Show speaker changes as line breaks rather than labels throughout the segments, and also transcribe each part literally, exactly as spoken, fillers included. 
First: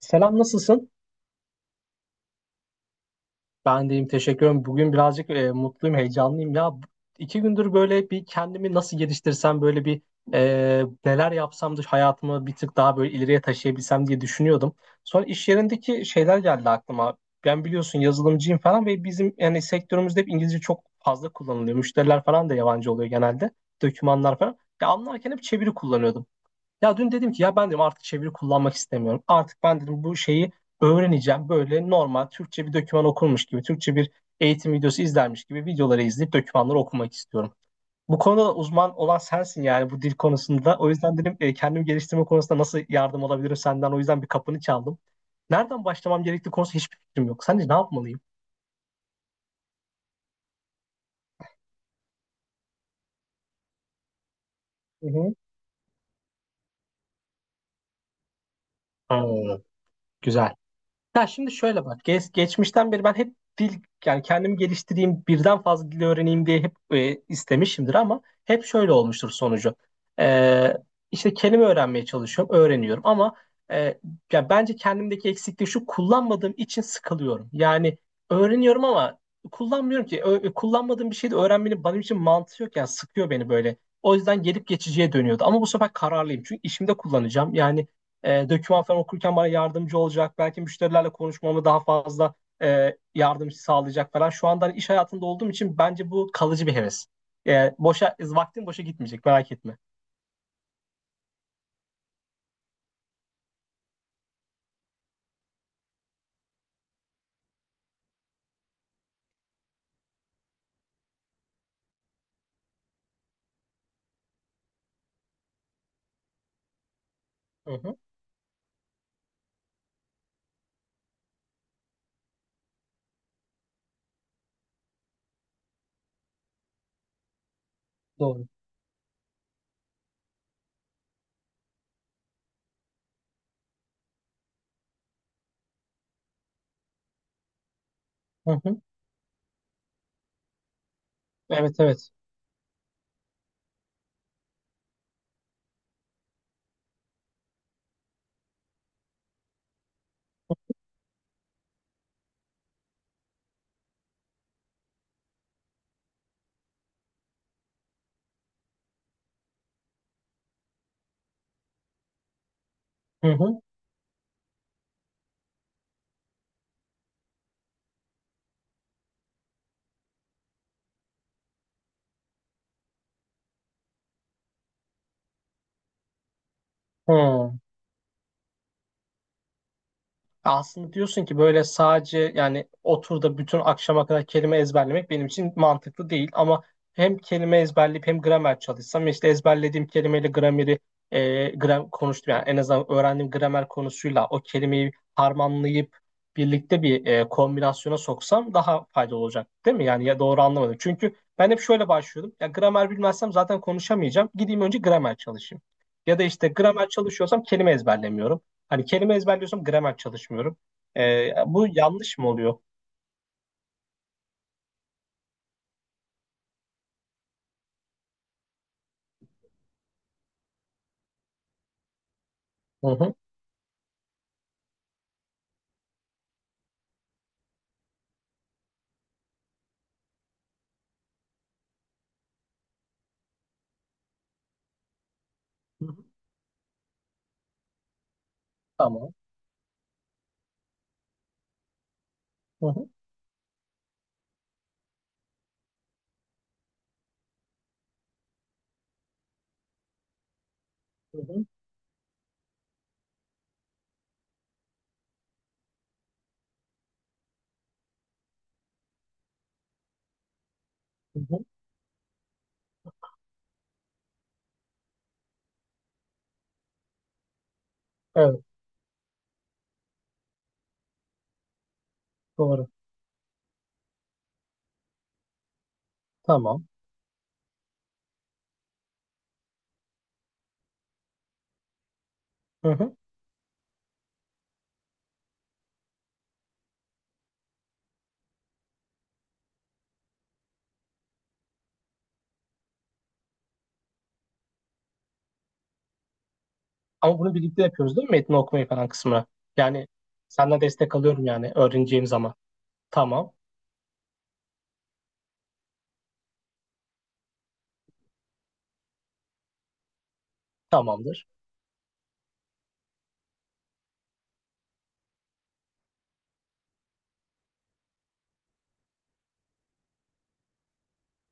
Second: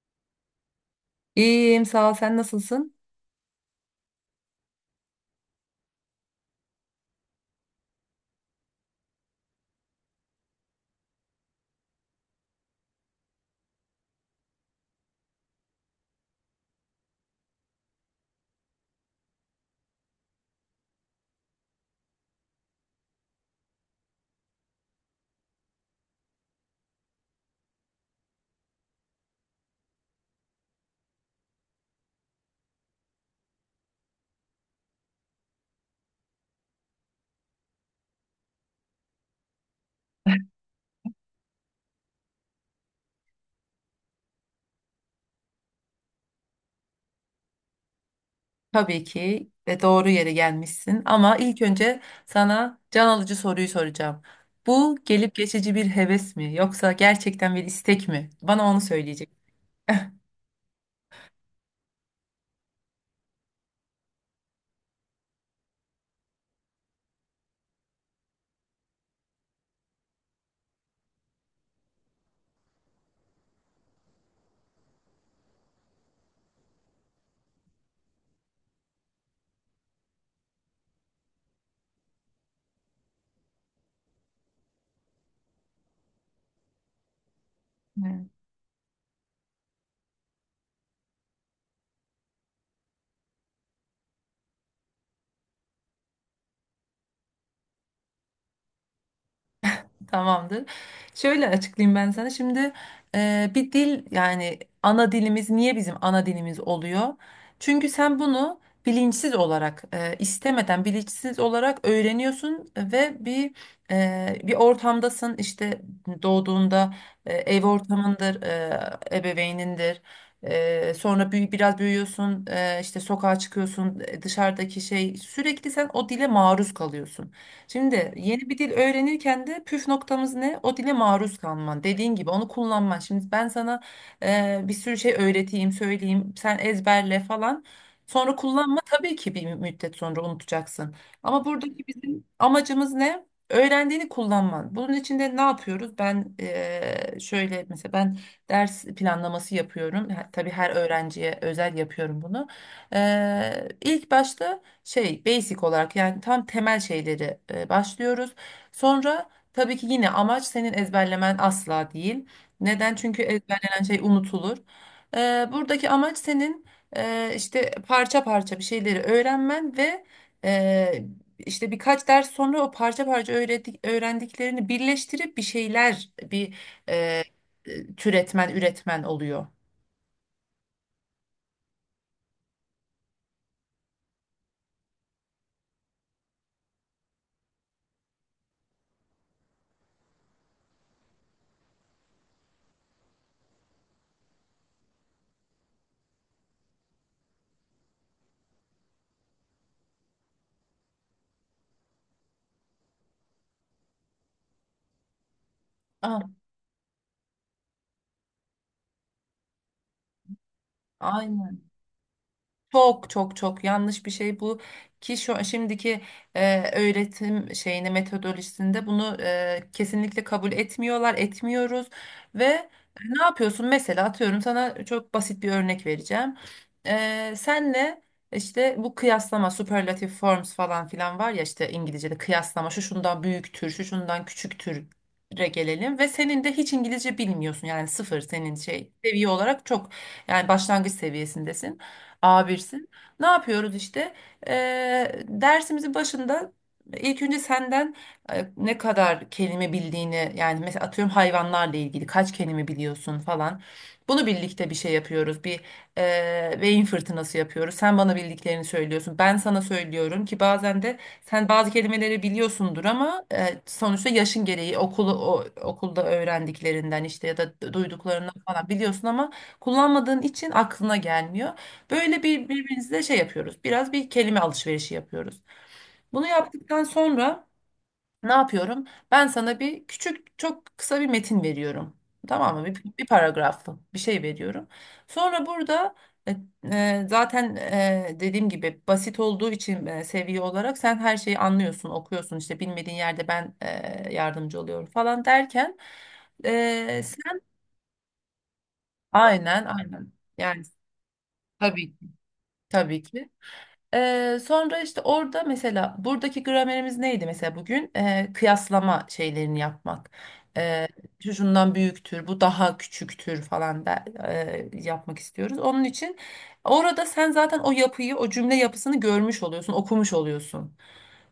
Selam, nasılsın?
İyiyim, sağ ol. Sen nasılsın?
Ben deyim teşekkür ederim. Bugün birazcık e, mutluyum, heyecanlıyım ya. Bu- İki gündür böyle bir kendimi nasıl geliştirsem, böyle bir e, neler yapsam da hayatımı bir tık daha böyle ileriye taşıyabilsem diye düşünüyordum. Sonra iş yerindeki şeyler geldi aklıma. Ben biliyorsun yazılımcıyım falan, ve bizim yani sektörümüzde hep İngilizce çok fazla kullanılıyor. Müşteriler falan da yabancı oluyor genelde. Dokümanlar falan. Ya anlarken hep çeviri kullanıyordum. Ya dün dedim ki ya ben dedim artık çeviri kullanmak istemiyorum. Artık ben dedim bu şeyi öğreneceğim. Böyle normal Türkçe bir doküman okurmuş gibi, Türkçe bir eğitim videosu izlermiş gibi videoları izleyip dokümanları okumak istiyorum. Bu konuda da uzman olan sensin, yani bu dil konusunda. O yüzden dedim e, kendimi geliştirme konusunda nasıl yardım alabilirim senden. O yüzden bir kapını çaldım. Nereden başlamam gerektiği konusunda hiçbir fikrim yok. Sence ne yapmalıyım?
Tabii ki ve doğru yere gelmişsin. Ama ilk önce sana can alıcı soruyu soracağım. Bu
Hı
gelip
hı.
geçici bir heves mi yoksa gerçekten bir istek mi? Bana onu söyleyecek.
Hmm, güzel. Ya şimdi şöyle bak, geç, geçmişten beri ben hep dil, yani kendimi geliştireyim, birden fazla dil öğreneyim diye hep e, istemişimdir, ama hep şöyle olmuştur sonucu. Ee, işte kelime öğrenmeye çalışıyorum, öğreniyorum, ama e, ya bence kendimdeki eksiklik şu: kullanmadığım için sıkılıyorum. Yani öğreniyorum ama kullanmıyorum ki. Ö- kullanmadığım bir şeyi de öğrenmenin benim için mantığı yok, yani sıkıyor beni böyle. O yüzden gelip geçiciye dönüyordu. Ama bu sefer kararlıyım, çünkü işimde kullanacağım. Yani e, doküman falan okurken bana yardımcı olacak. Belki müşterilerle konuşmamı daha fazla e, yardımcı sağlayacak falan. Şu anda hani iş hayatında olduğum için bence bu kalıcı bir heves. E, boşa vaktim boşa gitmeyecek, merak etme.
Tamamdır. Şöyle açıklayayım ben sana. Şimdi e, bir dil yani ana dilimiz niye bizim ana dilimiz oluyor? Çünkü sen bunu bilinçsiz olarak e, istemeden bilinçsiz olarak öğreniyorsun ve bir e, bir ortamdasın. İşte doğduğunda e, ev
Hı hı.
ortamındır, e, ebeveynindir. E, sonra büyü, biraz büyüyorsun, e, işte sokağa çıkıyorsun, e, dışarıdaki şey sürekli sen o dile maruz kalıyorsun. Şimdi
Doğru.
yeni bir dil öğrenirken de püf noktamız ne? O dile maruz kalman. Dediğin gibi onu kullanman. Şimdi ben sana e, bir sürü şey öğreteyim, söyleyeyim, sen ezberle falan. Sonra
Hı
kullanma
hı.
tabii ki bir müddet sonra unutacaksın. Ama
Evet,
buradaki
evet.
bizim amacımız ne? Öğrendiğini kullanman. Bunun için de ne yapıyoruz? Ben e, şöyle mesela ben ders planlaması yapıyorum. Ha- Tabii her öğrenciye özel yapıyorum bunu. E, ilk başta şey basic olarak yani tam temel şeyleri e, başlıyoruz. Sonra tabii ki yine amaç senin ezberlemen asla değil. Neden? Çünkü
Hı hı.
ezberlenen şey unutulur. E, buradaki amaç senin e, işte parça parça bir şeyleri öğrenmen ve e, işte birkaç ders sonra o parça parça öğredik, öğrendiklerini birleştirip bir şeyler bir e,
Hı.
e, türetmen, üretmen oluyor.
Aslında diyorsun ki böyle sadece yani otur da bütün akşama kadar kelime ezberlemek benim için mantıklı değil, ama hem kelime ezberleyip hem gramer çalışsam, işte ezberlediğim kelimeyle grameri, e, gram konuştum yani, en azından öğrendiğim gramer konusuyla o kelimeyi harmanlayıp birlikte bir e, kombinasyona soksam daha faydalı olacak değil mi? Yani ya doğru anlamadım. Çünkü ben hep şöyle başlıyordum. Ya gramer bilmezsem zaten konuşamayacağım. Gideyim önce gramer çalışayım. Ya
Ah,
da işte gramer çalışıyorsam kelime ezberlemiyorum. Hani kelime ezberliyorsam gramer çalışmıyorum. Ee,
aynen.
bu yanlış mı oluyor?
Çok çok çok yanlış bir şey bu ki şu şimdiki e, öğretim şeyini metodolojisinde bunu e, kesinlikle kabul etmiyorlar, etmiyoruz ve e,
Hı hı.
ne yapıyorsun? Mesela atıyorum sana çok basit bir örnek vereceğim. E, senle işte bu kıyaslama, superlative forms falan filan var ya işte İngilizce'de kıyaslama şu şundan büyüktür, şu şundan küçüktür
Hı hı.
gelelim ve senin de hiç İngilizce bilmiyorsun yani sıfır senin şey
Tamam.
seviye olarak çok yani başlangıç seviyesindesin.
Hı
A birsin.
hı.
Ne yapıyoruz işte? Eee dersimizin başında ilk önce senden e, ne kadar kelime bildiğini yani mesela atıyorum
Hı hı.
hayvanlarla ilgili kaç kelime biliyorsun falan. Bunu birlikte bir şey yapıyoruz. Bir eee beyin fırtınası yapıyoruz. Sen bana bildiklerini söylüyorsun. Ben sana söylüyorum ki bazen de
Hı hı.
sen bazı kelimeleri biliyorsundur ama e, sonuçta yaşın gereği okulu o, okulda öğrendiklerinden işte ya da duyduklarından
Evet,
falan biliyorsun ama kullanmadığın için aklına gelmiyor. Böyle bir
doğru.
birbirimizle şey yapıyoruz. Biraz bir kelime alışverişi yapıyoruz. Bunu
Tamam.
yaptıktan sonra ne yapıyorum? Ben sana bir küçük, çok kısa bir metin veriyorum. Tamam mı?
Hı
Bir,
hı.
bir paragraflı bir şey veriyorum. Sonra burada e, e, zaten e, dediğim gibi basit olduğu için e, seviye olarak sen her şeyi anlıyorsun, okuyorsun. İşte bilmediğin yerde ben e, yardımcı oluyorum falan derken e,
Ama bunu
sen
birlikte yapıyoruz değil mi? Metni okumayı falan kısmına.
aynen,
Yani
aynen.
senden
Yani
destek alıyorum yani
tabii ki,
öğreneceğim zaman.
tabii ki.
Tamam.
Ee, sonra işte orada mesela buradaki gramerimiz neydi mesela bugün? Ee, kıyaslama şeylerini yapmak. Ee,
Tamamdır.
Şu şundan büyüktür, bu daha küçüktür falan da e, yapmak istiyoruz. Onun için orada sen zaten o yapıyı, o cümle yapısını görmüş oluyorsun, okumuş oluyorsun.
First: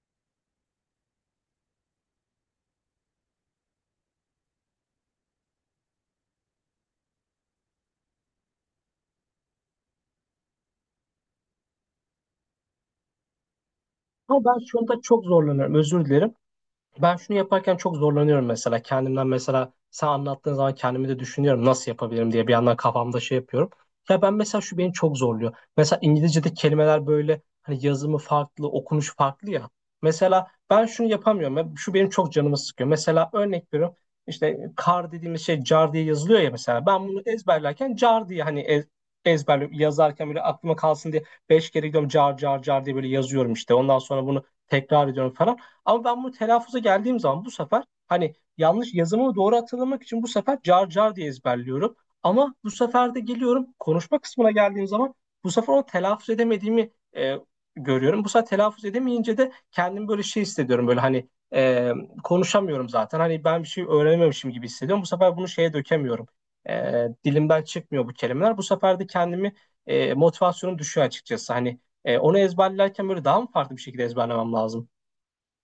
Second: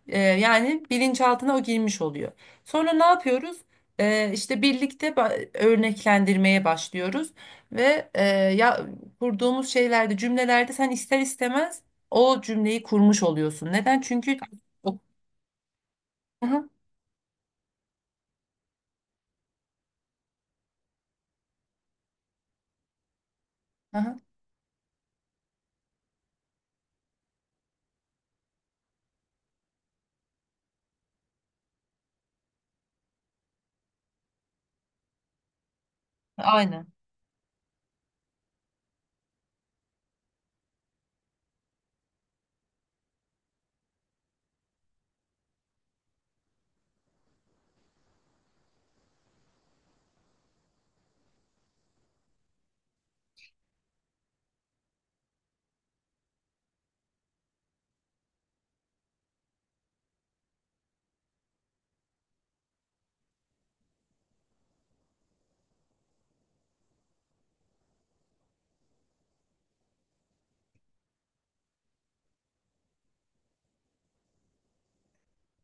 Ee, yani bilinçaltına o girmiş oluyor. Sonra ne yapıyoruz? Ee, işte birlikte ba- örneklendirmeye başlıyoruz ve e, ya kurduğumuz şeylerde, cümlelerde sen ister istemez o cümleyi kurmuş oluyorsun. Neden? Çünkü
Ama ben şunda
o-
çok zorlanıyorum. Özür dilerim.
Aha,
Ben şunu yaparken çok zorlanıyorum mesela. Kendimden mesela, sen anlattığın zaman kendimi de düşünüyorum nasıl yapabilirim diye, bir yandan kafamda şey yapıyorum.
aha,
Ya ben mesela şu beni çok zorluyor. Mesela İngilizce'de kelimeler böyle hani yazımı farklı, okunuş farklı ya. Mesela ben şunu yapamıyorum. Ya şu benim çok canımı sıkıyor. Mesela örnek veriyorum. İşte kar dediğimiz şey car diye yazılıyor ya mesela.
aynen.
Ben bunu ezberlerken car diye hani ez, ezberliyorum. Yazarken böyle aklıma kalsın diye beş kere gidiyorum car car car diye böyle yazıyorum işte. Ondan sonra bunu tekrar ediyorum falan. Ama ben bunu telaffuza geldiğim zaman bu sefer hani yanlış yazımı doğru hatırlamak için bu sefer car car diye ezberliyorum. Ama bu sefer de geliyorum, konuşma kısmına geldiğim zaman bu sefer onu telaffuz edemediğimi e, görüyorum. Bu sefer telaffuz edemeyince de kendimi böyle şey hissediyorum, böyle hani e, konuşamıyorum zaten. Hani ben bir şey öğrenememişim gibi hissediyorum. Bu sefer bunu şeye dökemiyorum. E, dilimden çıkmıyor bu kelimeler. Bu sefer de kendimi e, motivasyonum düşüyor açıkçası. Hani e, onu ezberlerken böyle daha mı farklı bir şekilde ezberlemem lazım?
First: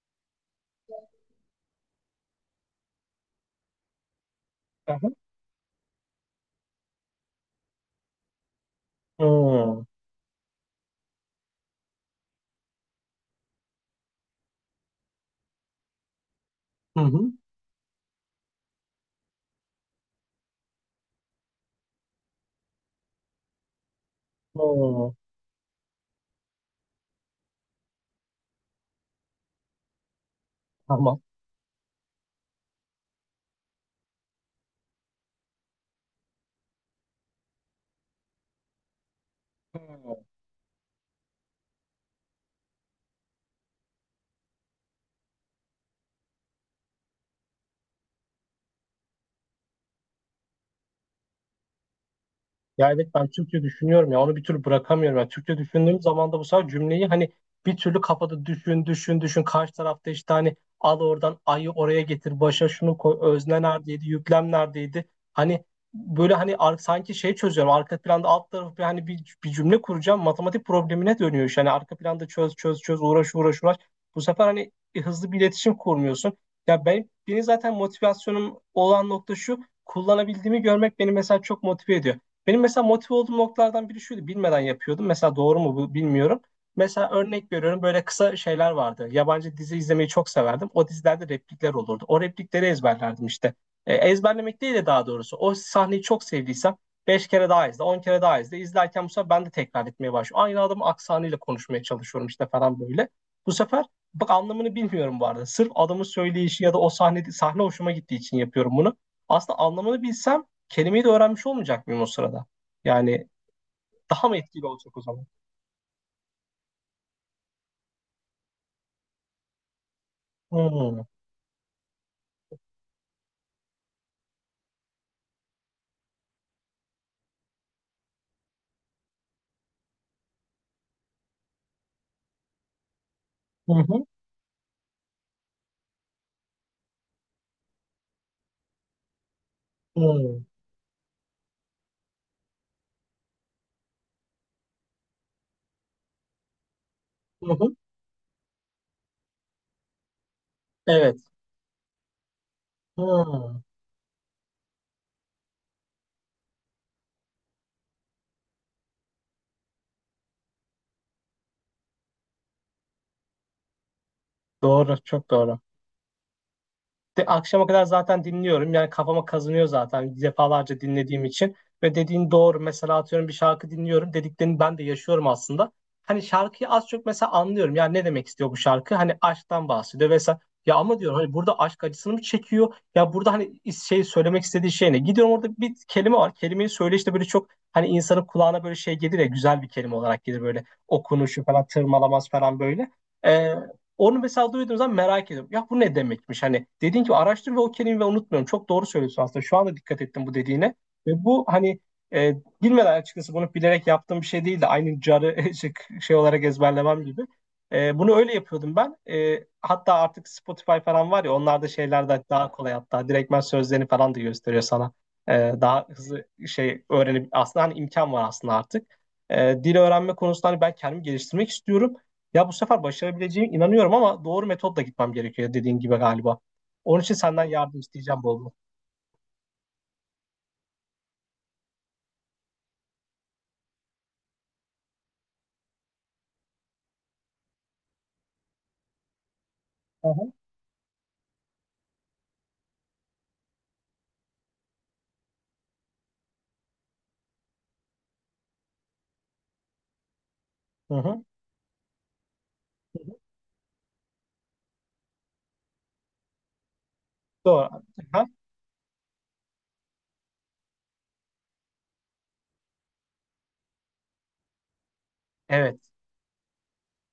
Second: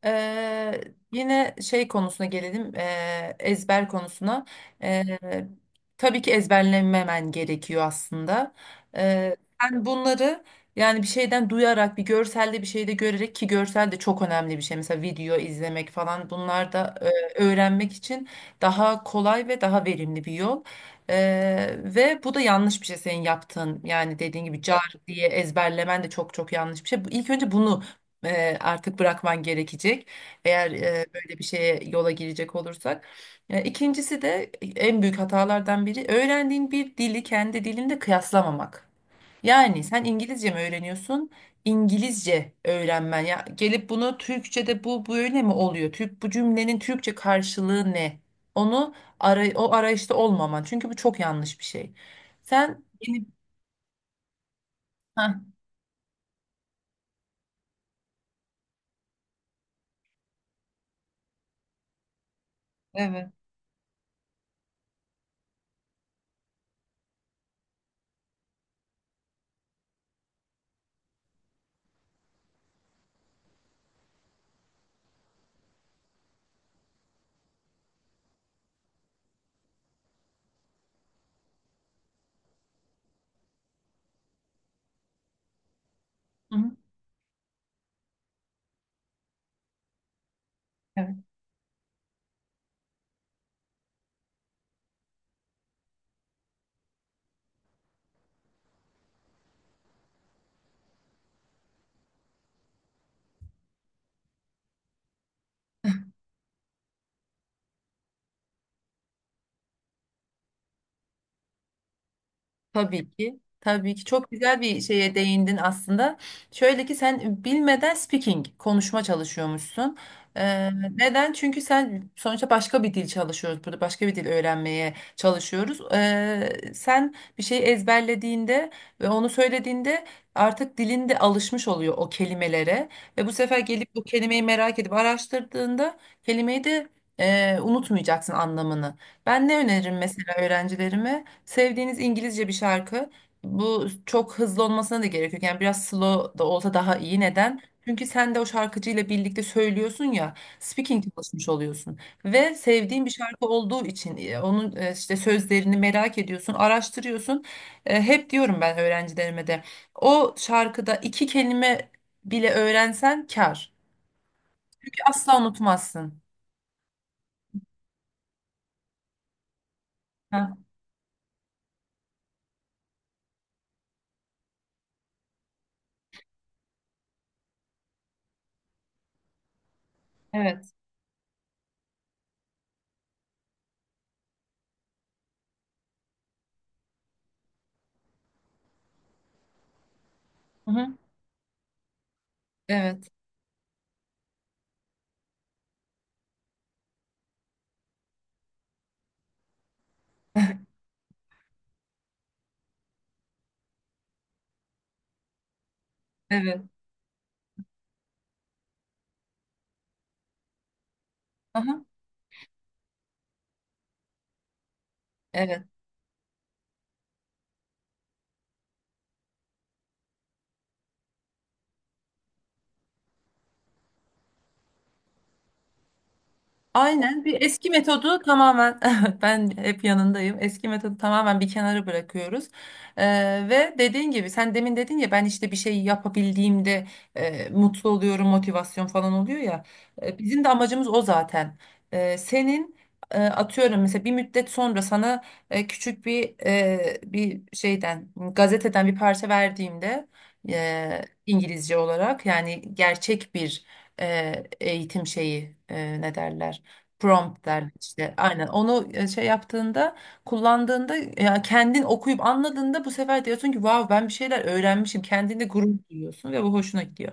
Eee, yine şey konusuna gelelim, eee, ezber konusuna. Eee, tabii ki ezberlememen gerekiyor aslında.
Hı.
Eee sen
Hı
bunları yani bir şeyden duyarak, bir görselde bir şeyde görerek ki görsel de çok önemli bir şey. Mesela video izlemek falan bunlar da
hı.
eee, öğrenmek için daha kolay ve daha verimli bir yol. Eee, ve bu da yanlış bir şey senin yaptığın. Yani dediğin gibi car
Hı,
diye ezberlemen de çok çok yanlış bir şey. Bu- İlk önce bunu e, artık bırakman gerekecek. Eğer e,
tamam.
böyle bir şeye yola girecek olursak. E, İkincisi de en büyük hatalardan biri öğrendiğin bir dili kendi dilinde kıyaslamamak. Yani sen
Hı.
İngilizce mi öğreniyorsun? İngilizce öğrenmen ya gelip bunu Türkçe'de bu böyle mi oluyor? Türk bu cümlenin Türkçe karşılığı ne? Onu ara, o arayışta olmaman. Çünkü bu çok yanlış bir şey. Sen
Ya evet,
yeni
ben Türkçe düşünüyorum ya, onu bir türlü bırakamıyorum. Yani
Hah,
Türkçe düşündüğüm zaman da bu sefer cümleyi hani bir türlü kafada düşün düşün düşün, karşı tarafta işte hani al oradan ayı oraya getir, başa şunu koy,
evet.
özne neredeydi, yüklem neredeydi. Hani böyle hani ar- sanki şey çözüyorum arka planda, alt tarafı bir hani bir, bir cümle kuracağım matematik problemine dönüyor iş. Hani arka planda çöz çöz çöz, uğraş uğraş uğraş, bu sefer hani hızlı bir iletişim kurmuyorsun. Ya ben, benim zaten motivasyonum olan nokta şu: kullanabildiğimi görmek beni mesela çok motive ediyor. Benim mesela motive olduğum noktalardan biri şuydu. Bilmeden yapıyordum. Mesela doğru mu bu, bilmiyorum.
Hı
Mesela örnek veriyorum, böyle kısa şeyler vardı. Yabancı dizi izlemeyi çok severdim. O
hı.
dizilerde replikler olurdu. O replikleri ezberlerdim işte. E, ezberlemek değil de daha doğrusu, o sahneyi çok sevdiysem beş kere daha izle, on kere daha izle. İzlerken bu sefer ben de tekrar etmeye başlıyorum. Aynı adamın aksanıyla konuşmaya çalışıyorum işte falan böyle. Bu sefer, bak anlamını bilmiyorum bu arada. Sırf adamın söyleyişi ya da o sahne, sahne hoşuma gittiği için yapıyorum bunu. Aslında anlamını bilsem kelimeyi de öğrenmiş olmayacak mıyım o sırada?
Tabii
Yani
ki. Tabii ki
daha
çok
mı
güzel
etkili
bir
olacak o
şeye
zaman?
değindin aslında. Şöyle ki sen bilmeden speaking, konuşma çalışıyormuşsun. Ee,
Hmm.
neden? Çünkü sen sonuçta başka bir dil çalışıyoruz burada. Başka bir dil öğrenmeye çalışıyoruz. Ee, sen bir şeyi ezberlediğinde ve onu söylediğinde artık dilin de alışmış oluyor o kelimelere. Ve bu sefer
Hı
gelip o
hı.
kelimeyi merak edip araştırdığında kelimeyi de e, unutmayacaksın anlamını. Ben ne öneririm mesela
Hı.
öğrencilerime? Sevdiğiniz İngilizce bir şarkı. Bu çok hızlı olmasına da gerek yok. Yani biraz slow da olsa daha iyi.
Hı hı.
Neden?
Hı.
Çünkü sen de o şarkıcıyla birlikte söylüyorsun ya, speaking
Evet.
çalışmış oluyorsun. Ve sevdiğin bir şarkı
Hı.
olduğu için e, onun e, işte sözlerini merak ediyorsun, araştırıyorsun. E, Hep diyorum ben öğrencilerime de o şarkıda iki kelime bile öğrensen kâr.
Doğru, çok
Asla
doğru.
unutmazsın.
De, akşama kadar zaten dinliyorum. Yani kafama kazınıyor zaten
Ha,
defalarca dinlediğim için. Ve dediğin doğru. Mesela atıyorum bir şarkı dinliyorum. Dediklerini ben de yaşıyorum aslında. Hani şarkıyı az çok mesela anlıyorum. Yani ne demek istiyor bu şarkı? Hani aşktan bahsediyor vesaire.
evet.
Ya ama diyorum hani burada aşk acısını mı çekiyor? Ya burada hani is- şey söylemek istediği şey ne? Gidiyorum, orada bir kelime var. Kelimeyi söyle işte, böyle çok hani insanın kulağına böyle şey gelir ya, güzel bir kelime olarak gelir, böyle
Hı hı.
okunuşu falan tırmalamaz falan böyle.
Evet.
Onu mesela duyduğum zaman merak ediyorum. Ya bu ne demekmiş? Hani dediğin gibi araştır, ve o kelimeyi unutmuyorum. Çok doğru söylüyorsun aslında. Şu anda dikkat ettim bu dediğine. Ve bu hani e, bilmeden, açıkçası bunu bilerek yaptığım bir şey değildi. Aynı carı şey- şey olarak
Evet.
ezberlemem gibi. E, bunu öyle yapıyordum ben. E, hatta artık Spotify falan var ya, onlarda
Aha,
şeyler de daha kolay hatta. Direktmen sözlerini falan da gösteriyor sana. E,
evet.
daha hızlı şey öğrenip aslında, hani imkan var aslında artık. E, dil öğrenme konusunda hani ben kendimi geliştirmek istiyorum. Ya bu sefer başarabileceğim inanıyorum, ama doğru metotla gitmem gerekiyor dediğin gibi galiba. Onun için
Aynen bir
senden
eski
yardım
metodu
isteyeceğim bol bol.
tamamen ben hep yanındayım. Eski metodu tamamen bir kenara bırakıyoruz. Ee, ve dediğin gibi sen demin dedin ya ben işte bir şey yapabildiğimde e, mutlu oluyorum, motivasyon falan oluyor ya.
Hı
E,
hı.
bizim de amacımız o zaten. E, senin e, atıyorum mesela bir müddet sonra sana e, küçük bir e, bir şeyden gazeteden bir parça verdiğimde
Hı
e,
hı.
İngilizce olarak yani gerçek bir e, eğitim şeyi e, ne derler? Prompt
Doğru.
derler işte.
Aha.
Aynen. Onu e, şey yaptığında, kullandığında ya kendin okuyup anladığında bu sefer diyorsun ki vav ben bir şeyler öğrenmişim. Kendinde gurur
Evet.
duyuyorsun ve bu hoşuna gidiyor.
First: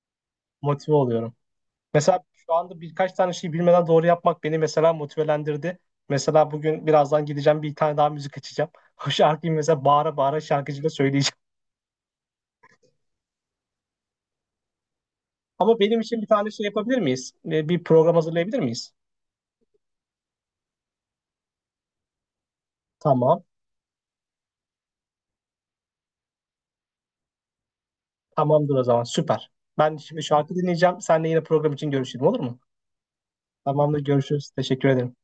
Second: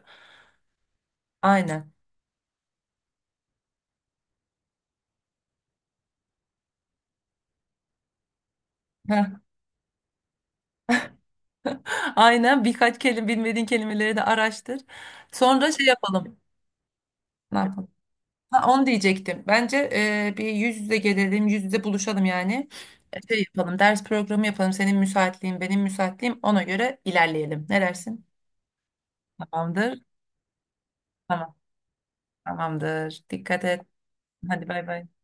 Motive oluyorum.
Aynen.
Mesela şu anda birkaç tane şey bilmeden doğru yapmak beni mesela motivelendirdi. Mesela bugün birazdan gideceğim, bir tane daha müzik açacağım. O
Heh.
şarkıyı mesela bağıra bağıra şarkıcıyla söyleyeceğim.
Aynen. Birkaç kelime bilmediğin kelimeleri de araştır. Sonra
Ama
şey
benim için bir
yapalım.
tane şey yapabilir miyiz?
Ne
Ee, Bir
yapalım?
program hazırlayabilir
Ha, onu
miyiz?
diyecektim. Bence e, bir yüz yüze gelelim, yüz yüze buluşalım yani. E,
Tamam.
Şey yapalım, ders programı yapalım. Senin müsaitliğin, benim müsaitliğim. Ona göre ilerleyelim. Ne dersin?
Tamamdır o zaman. Süper. Ben
Tamamdır.
şimdi şarkı dinleyeceğim. Seninle yine
Tamam.
program için görüşelim, olur mu?
Tamamdır. Dikkat et.
Tamamdır, görüşürüz.
Hadi bay
Teşekkür
bay.
ederim.